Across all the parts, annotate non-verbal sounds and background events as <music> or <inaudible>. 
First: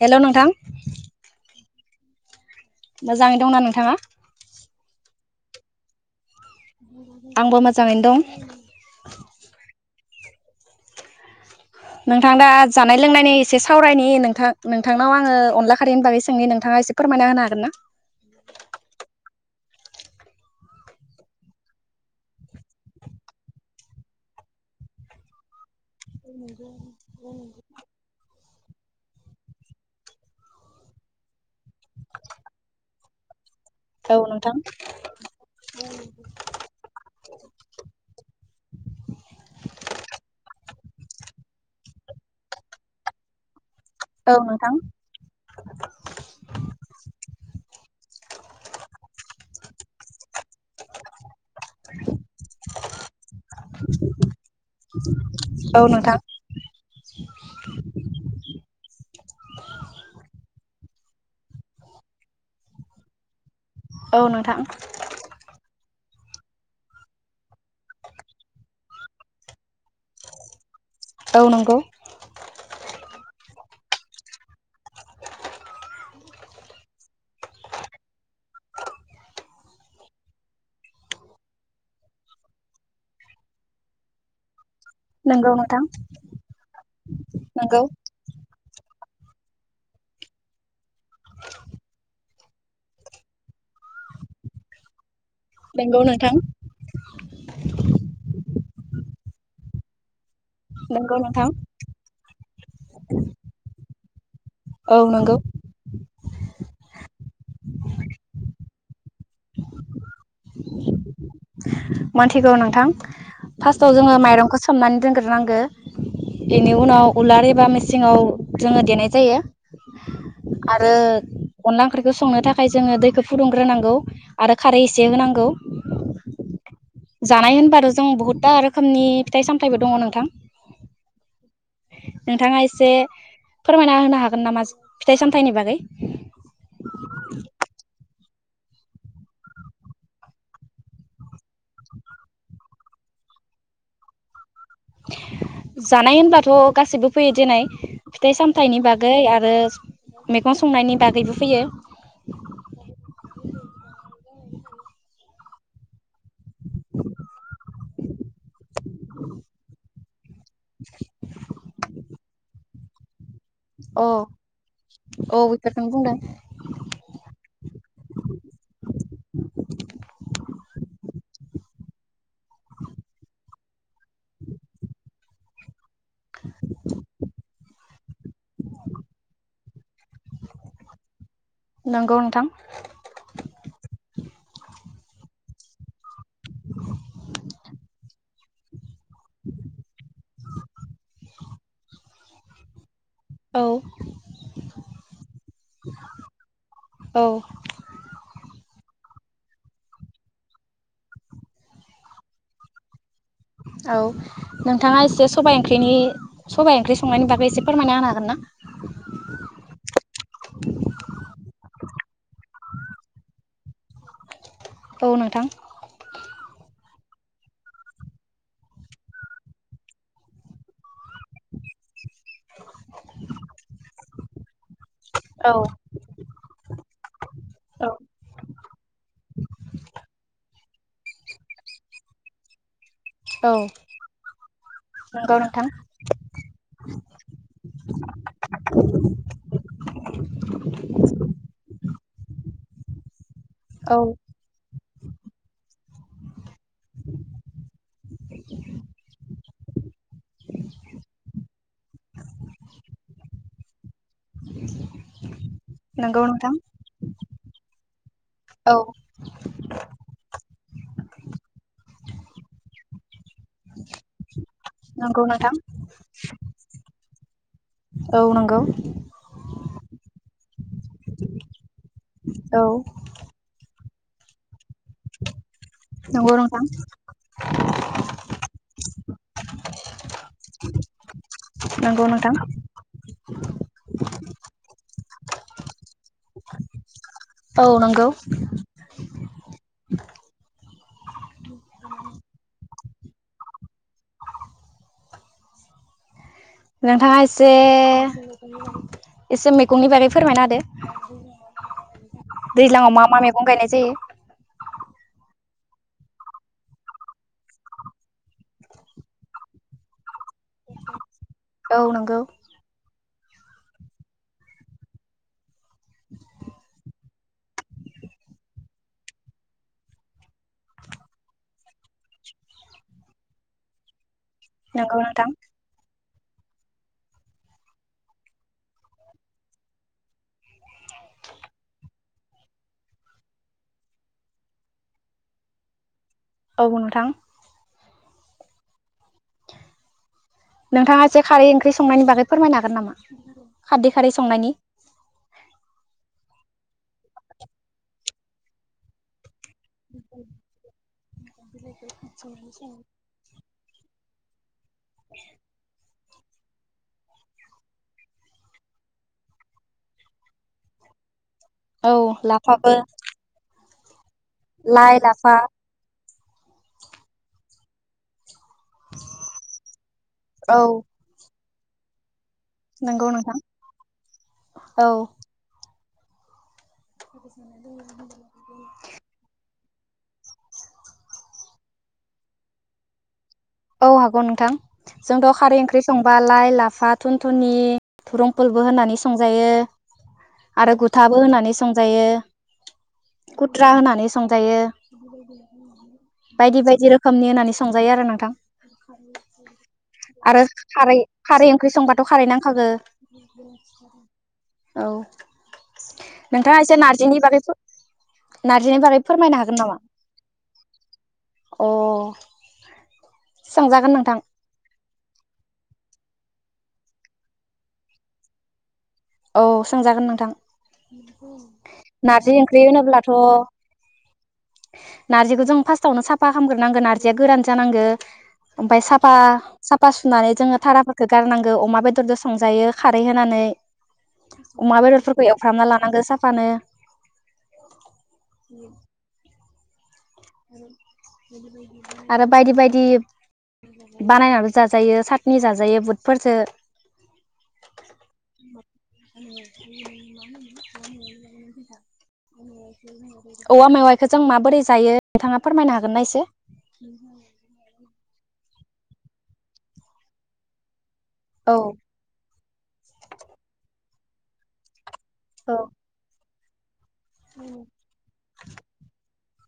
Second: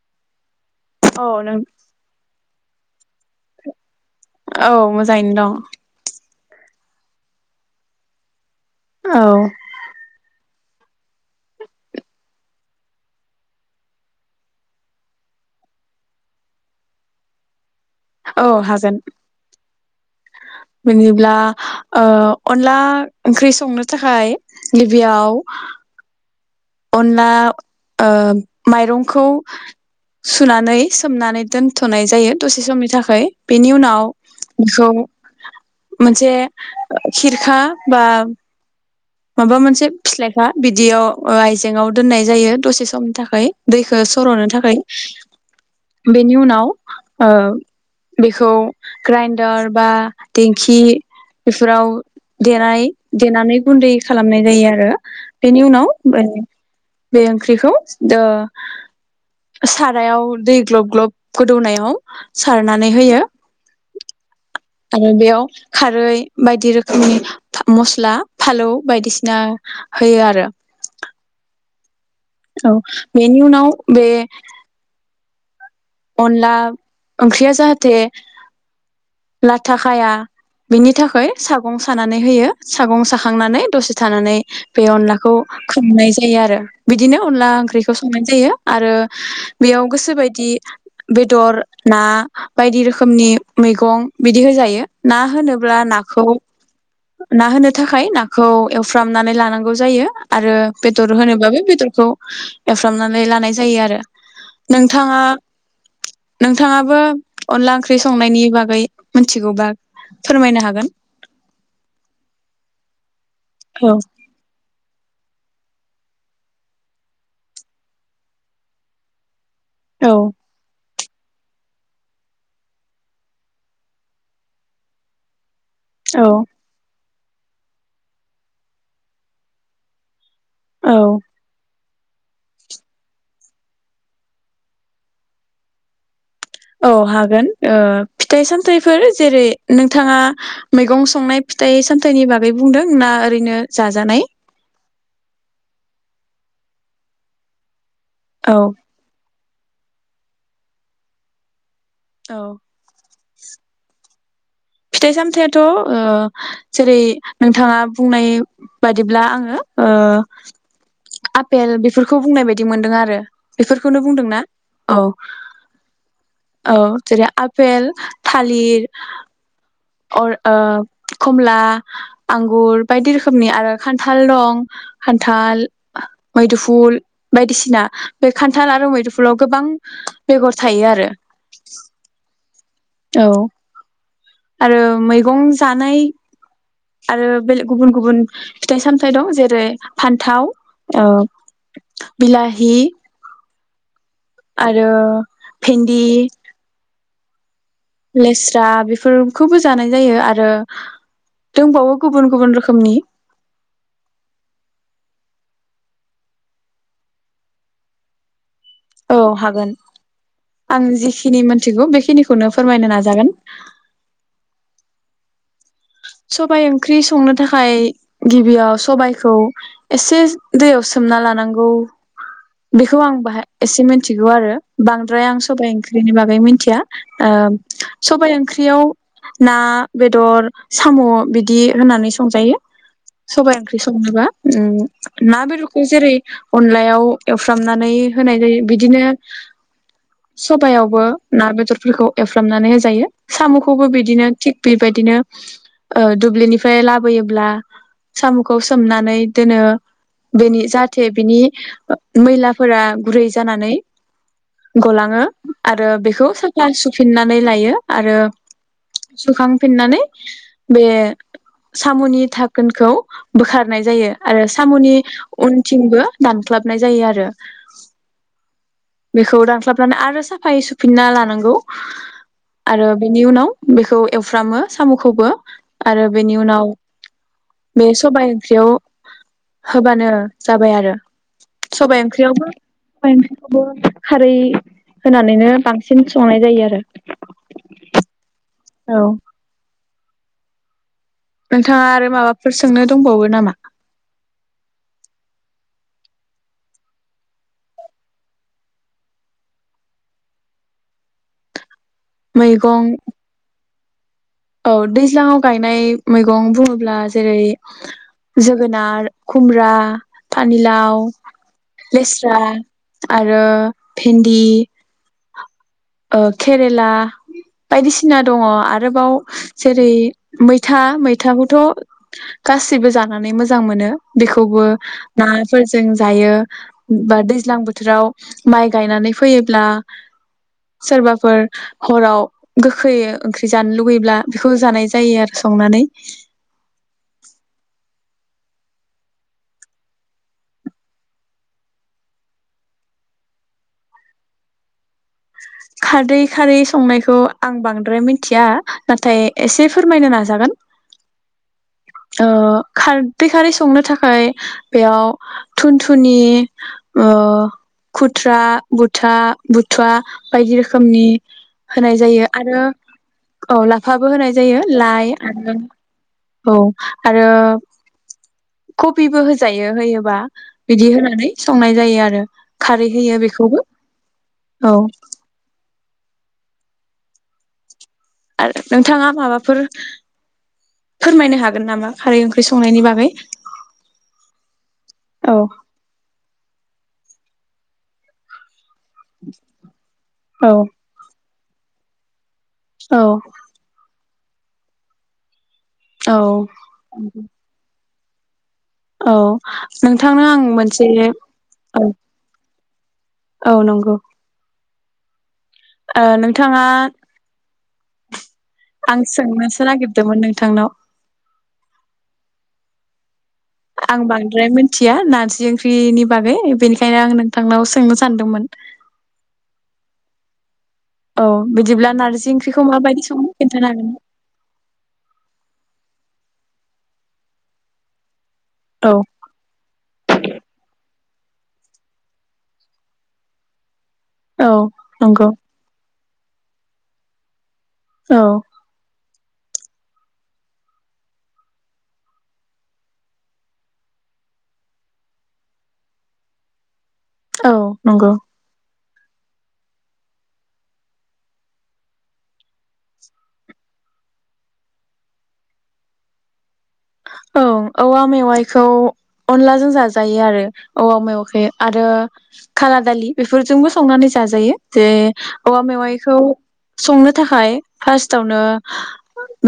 Hello नोंथां। औ नों मोजाङै दंना नोंथाङा। औ मोजाङैनो दं। आंबो मोजाङैनो दं। औ। नोंथां दा जानाय लोंनायनि एसे सावरायनि नोंथां नोंथांनाव आङो अनला खारिनि बागै सोंनि नोंथाङा एसे फोरमायना होनो हागोन ना। औ हागोन बिदिब्ला अनला ओंख्रि संनो थाखाय गिबियाव। अनना ओ। माइरंखौ सुनानै सोमनानै दोन। थ'नाय जायो दसे समनि थाखाय। बेनि उनाव औ नोंथां बेखौ मोनसे खिरखा बा। माबा मोनसे फिथ्लायखा बिदियाव। ओ आयजेंआव दोननाय जायो दसे समनि थाखाय। दैखौ औ सर'नो नोंथां थाखाय बेनि उनावओ। बेखौ ग्राइनडार बा दिेंखि। बेफोराव देनाय। देनानै गुन्दै खालामनाय जायो आरो बेनि औ उनाव। नोंथां बे ओंख्रिखौ ओ। सारायाव दै ग्लब ग्लब गोदौनायाव सारनानै होयो। औ नो। आरो बेयाव खारै। बायदि रोखोमनि मस्ला फालौ बायदिसिना होयो आरो। औ नंगौ। औ बेनि उनाव बे। अनला ओंख्रिया जाहाथे लाथाखाया बिनि थाखाय सागं सानानै होयो सागं साखांनानै दसे थानानै। बे अनलाखौ नंगौ नोंथां खोबनाय जायो आरो बिदिनो अनला नंगौ ओंख्रिखौ संनाय जायो। आरो बेयाव गोसोबायदि बेदर, ना बायदि रोखोमनि मैगं बिदि होजायो। ना होनोब्ला नंगौ नाखौ नोंथां ना होनो थाखाय नाखौ एवफ्रामनानै लानांगौ जायो। आरो नंगौ बेदर नोंथां होनोबाबो बेदरखौ एवफ्रामनानै लानाय जायो आरो। औ नोंथाङा नंगौ नोंथाङाबो अनला ओंख्रि संनायनि बागै मिथिगौबा। फोरमायनो हागोन। मोनथिगौ नोंथां। फार्स्टआव औ जोङो माइरंखौ सोमनानै दोनग्रोनांगो। बेनि उनाव उलार एबा मेसिङाव जोङो देनाय जायो। औ आरो अनला ओंख्रिखो संनो थाखाय जोङो दैखौ फुदुंग्रोनांगौ आरो खारै एस से होनांगौ। औ‌। जानाय होनबाथ' जों बुहुथथा रोखोमनि फिथाइ सामथायबो दङ नोंथां। औ। नोंथाङा एसे फोरमायना होनो हागोन नामा फिथाइ सामथाइनि बागै औ हागोन ओ फिथाइ सामथाइफोर जेरै नोंथाङा मैगं संनाय फिथाइ सामथाइनि बागै बुंदों ना ओरैनो जाजानाय? जानाय होनब्लाथ' गासैबो फैयो देनाय। फिथाइ औ सामथाइनि बागै आर रोस मैगं संनायनि बागैबो फैयो। औ। <inaudible> फिथाइ सामथाइयाथ' ओ जेरै नोंथाङा बुंनाय बादिब्ला आङो ओ आपेल बेफोरखौ बुंनाय बायदि मोनदों आरो। बेफोरखौनो अ बुंदोंना? औ बेफोरखौनो बुंदों औ जेरै आपेल, थालिर अर ओ कमला आंगुर बायदि रोखोमनि आरो खान्थाल दं खान्थाल मैदो फुल बायदिसि दिना बे खान्थाल आरो मैदुफुलाव गोबां बेगर थायो आरो। नंगौ नोंथां। औ‌ <inaudible> आरो मैगं जानाय आरो बेल गुबुन गुबुन फिथाइ साम थाइ दं जेरै फान्थाव ओ बिलाहि औ आरो भिन्दि औ लेस्रा बेफोरखौबो जानाय जायो आरो दंबावो गुबुन गुबुन रोखोमनि औ नोंथाङा एसे सबाइ ओंख्रिनि सबाइ ओंख्रि संनायनि बागै एसे फोरमायना होनो हागोन ना औ हागोन आं जिखिनि मोनथिगौ बेखिनिखौनो फोरमायनो नाजागोन औ नोंथां सबाय ओंख्रि संनो थाखाय गिबियाव सबाइखौ एसे दैयाव सोमना लानांगौ बेखौ आं बाहाय एसे मिथिगौ आरो बांद्राय आं औ सबाइ ओंख्रिनि बागै मिथिया ओ औ सबाइ ओंख्रियाव ना बेदर साम' बिदि होनानै संजायो औ सबाइ ओंख्रि संनोबा ओम नंगौ ना नोंथां बेदरखौ जेरै अनलायाव एवफ्रामनानै होनाय जायो बिदिनो सबयावबो ना बेदरफोरखौ एवफ्रामनानै होजायो साम'खौबो औ बिदिनो थिक बेबायदिनो ओ दुब्लिनि ओमफ्राय लाबोयोब्ला साम'खौ सोमनानै दोनो बिनि जाहाथे बिनि मैलाफोरा गुरै जानानै गलाङो आरो नंगौ बेखौ नोंथां साफा सुफिननानै लायो आरो औ सुखांफिननानै बे साम'नि थाखोनखौ बोखारनाय जायो आरो साम'नि नंगौ नोंथां उनथिंबो दानख्लाबनाय ज नाय आरो औ नंगौ बेखौ रानस्लाबनानै आरो साफायै सुफिनना लानांगौ औ आरो बेनि उनाव बेखौ एवफ्रामो साम'खौबो आरो बेनि नंगौ नोंथां उनाव बे सबाय ओंख्रियाव होबानो जाबाय आरो सबाइ नंगौ नोंथां ओंख्रियावबो सबा बो खारै होनानैनो बांसिन संनाय जायो आरो औ नंगौ औ नोंथाङा आरो माबाफोर सोंनो दंबावो नामा नोंथाङा एसे एसे मैगंनि बारै फोरमायना होदो मैगं दैज्लाङाव मा मा मैगं गायनाय जायो औ दैज्लाङाव गायनाय मैगं बुङोब्ला जेरै जोगोनार खुमब्रा पानिलाव औ नंगौ लेस्रा आरो भिन्दि ओ केरेला बायदिसिना दङ आरोबाव जेरै मैथा मैथाखौथ' गासिबो जानानै मोजां मोनो बेखौबो नंगौ नोंथां नाफोरजों दायो बा दैज्लां बोथोराव माइ गायनानै फैयोब्ला सोरबाफोर हराव गोखै ओंख्रि जानो लुुबैब्ला बेखौ जानाय जायो आरो संनानै औ बुं नोंथां नोंथाङा एसे खारै ओंख्रि संनायनि बागै फोरमायनो हागोन नामा? खारदै खारै संनायनि खारदै खारै संनायखौ आं बांद्राय मिनथिया । नाथाय एसे फोरमायनो नाजागोन । ओ खार बे खारिस संनो थाखाय बेयाव थुनथ थुनि ओ खुथ्रा बुथा बुथुवा बायदि रोखोमनि औ होनाय जायो आरो लाफाबो औ ला बो होनाय जायो लाइ आरो औ आरो कबिबो होजायो होयोबा औ बिदि होनानै संनाय जायो आरो खारै नंगौ होयो नोंथां बेखौबो औ <unintelligible> आरो नोंथाङा माबाफोर फोरमायनो हागोन नामा? खारै ओंख्रि संनायनि बागै औ हागौ नोंथां जोंथ' औ खारै ओंख्रि संबा लाइ लाफा थुन थुनि थुरंपुल बो होनानै संजायो औ आरो गुथाबो होनानै सं संजायो औ खुथ्रा होनानै संजायो औ बायदि बायदि रोखोमनि होनानै सं जायो आरो नोंथां औ नोंथांनो आं आरो मोनसे खारै खारै ओंख्रि औ संबाथ' खारै औ नंगौ <inaudible> औ ओ नोंथाङा नोंथाङा एसे नारजिनि बागै फो नारजिनि आं बागै फोरमायनो हागोन सोंनोसो नामा? नागिरदोंमोन नोंथांनाव अ सोंजागोन आं नोंथां बांद्राय मिनथि थिया नारजि ओंख्रिनि बागै बेनिखायनो आं नोंथांनाव सोंनो सानदोंमोन। औ सोंजागोन नोंथां। औ बिदिब्ला नारजि ओंख्रिखौ ओंख्रि माबायदि होनोब्लाथ' सङो खिन्थानो हागोन नारजिखौ जों फार्स्ट फासावनो साफा खालामगोरनांगोन नारजिया गोरान जानांगो। ओमफाय औ साफा साफा सुनानै जोङो थाराखो गारनांगौ अमा बेदरजो संजायो खारै होनानै। औ अमा बेदरफोरखो नंगौ एवफ्रामना लानांगो साफ फानो। औ। आरो बायदि बायदि बानायनाबो जाजायो साटनि जाजायो बुथफोरजो। औ नंगौ। <inaudible> औवा मेवाइखो जों माबोरै जायो नोंथाङा फोरमायनो हागोनना एसे। <inaudible> खौ अनलाजों जाजायो आरो। औवा मेवाखे औ आरो खाला दालि बेफोरजोंबो संनानै जाजायो जे औ औवा मेवाइखौ संनो थाखाय फार्स्टावनो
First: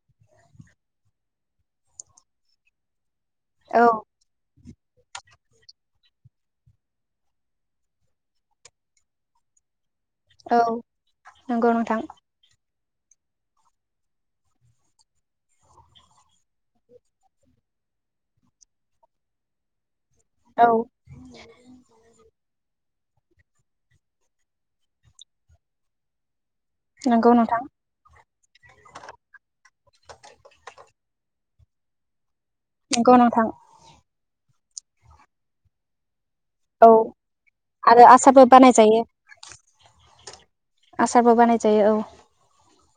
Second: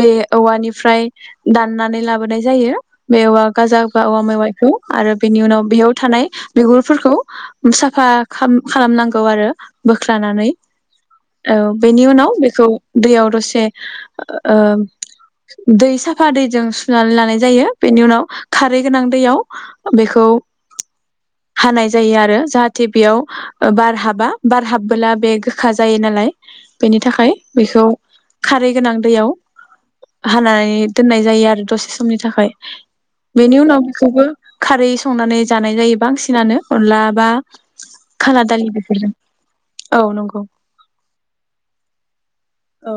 बे औवानिफ्राय दाननानै लाबो नाय जायो। बे औवा गाजा बा औवा मेवाइखौ। आरो बिनि उनाव बेयाव थानाय बिगुरफोरखौ साफा खाम खालामनांगौ आरो। बोख्लानानै औ नंगौ औ नोंथां बेनि उनाव बेखौ दैयाव दसे ओ दै साफा दैजों सु सुनानैलानाय जायो बेनि उनाव खारै गोनां दैयाव। बेखौ औ हानाय जायो आरो जाहा थे बेयाव ओ बार हाबा बार हाबबोला बे गोखा जायो नालाय। बेनि थाखाय नंगौ नोंथां बेखौ खारै गोनां दैयाव हानानै दोननाय जायो आरो। दसे समनि थाखाय। नंगौ नोंथां बेनि उनाव बेखौबो खारै संनानै जानाय जायो बांसि नानो औ अनला बा आरो आसारबो खाला दालि बानायजायो बेफोरजों औ नंगौ <unintelligible> आसारबो बानाय जायो औ। औ।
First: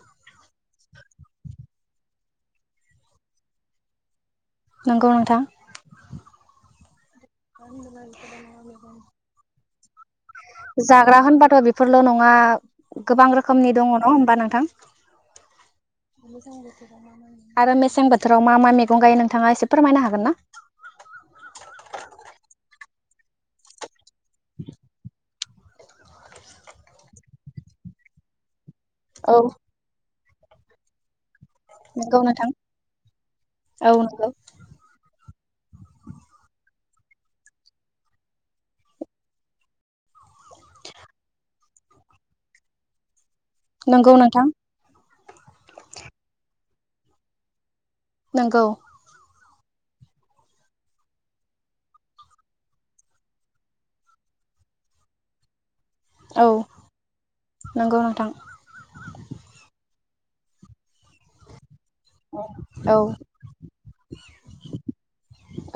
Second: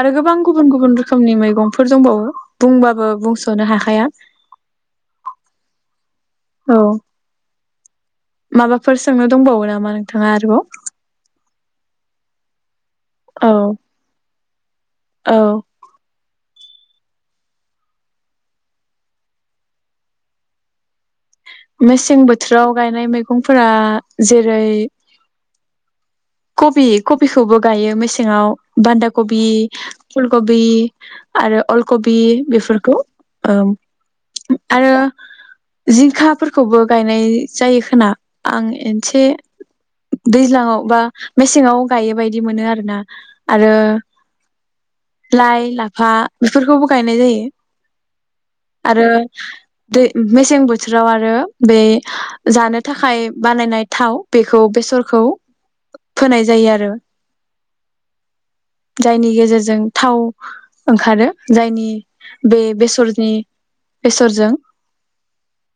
आरो गोबां गुबुन गुबुन रोखोमनि मैगंफोर दंबावो बुंबाबो बुंस'नो हाखाया। नंगौ नोंथा। औ <unintelligible> माबाफोर सोंनो दंबावो नाम? मा लों जाग्रा होनबाथ' बेफोरल' नङा गोबां औ रोखोमनि दङ न होमबा नों थां। औ मोजां आरो। आरो मेसें बोथोराव मा मा मैगं गायो नोंथाङा एसे फोरमायनो हागोन ना? मेसें बोथोराव गायनाय मैगंफोरा जेरै कबि कफिखौबो गायो मेसेङाव। बान्दा औ कबि फुल गबि आरो अल कबि नंगौ नोंथां बेफोरखौ ओम औ नंगौ आरो जिंखाफोरखौबो गायनाय जायो खोना आं एदसे दैज्लाङाव बा मेसेङाव गायो बायदि मोनो आरो ना। नंगौ नोंथां। लाइ, लाफा बेफोरखौबो गायनाय जायो। नोंगौ। आरो दै मेसें बोथोराव आरो बे जानो थाखाय बानायनाय थाव बेखौ बेसरखौ फोनाय औ जायो आरो नंगौ नोंथां <inaudible> जायनि गेजेरजों थाव ओंखारो जायनि बे औ बेसरनि बेसरजों <inaudible>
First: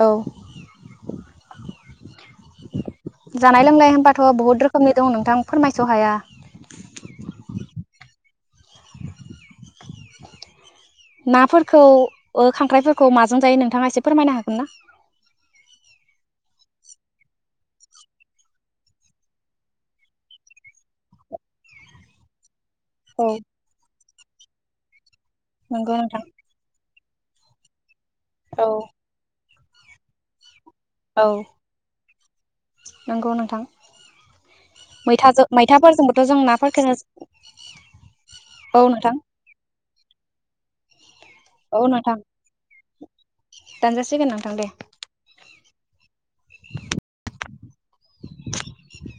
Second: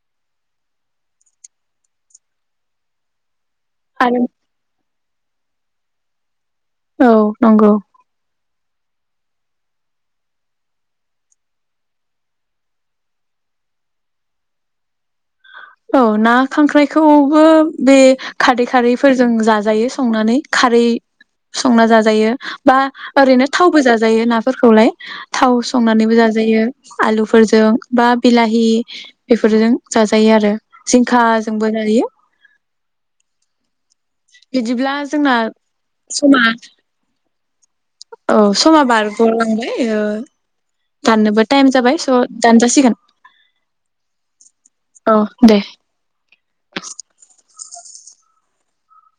औ जानाय लोंनाय होमबाथ' आरो बहुत रोखोमनि दं नोंथां फोरमायस' हाया। औ नंगौ। नाफोरखौ ओ खांख्राइफोरखौ माजों जायो नोंथाङा एसे फोरमायनो हागोन ना? औ ना खांख्राइखौबो बे खारै खारैफोरजों जाजायो संनानै खारै संना जाजायो। बा औ ओरैनो थावबो जाज जायो नाफोरखौलाय। थाव नंगौ संनानैबो नोंथां जाजायो। आलुफोरजों बा औ बिलाहि बे फोरजों जाजायो आरो। औ जिंखाजोंबो जायो नंगौ नोंथां बिदिब्ला जोंना मैथाजों मैथाफोरजोंबोथ' जों समा नाफोरखौनो औ समा बारग'लांबाय। एयो दाननोबो टाइम औ जाबाय नोंथां स दानजासिगोन। दानजासिगोन नोंथां दे। औ <inaudible> <inaudible>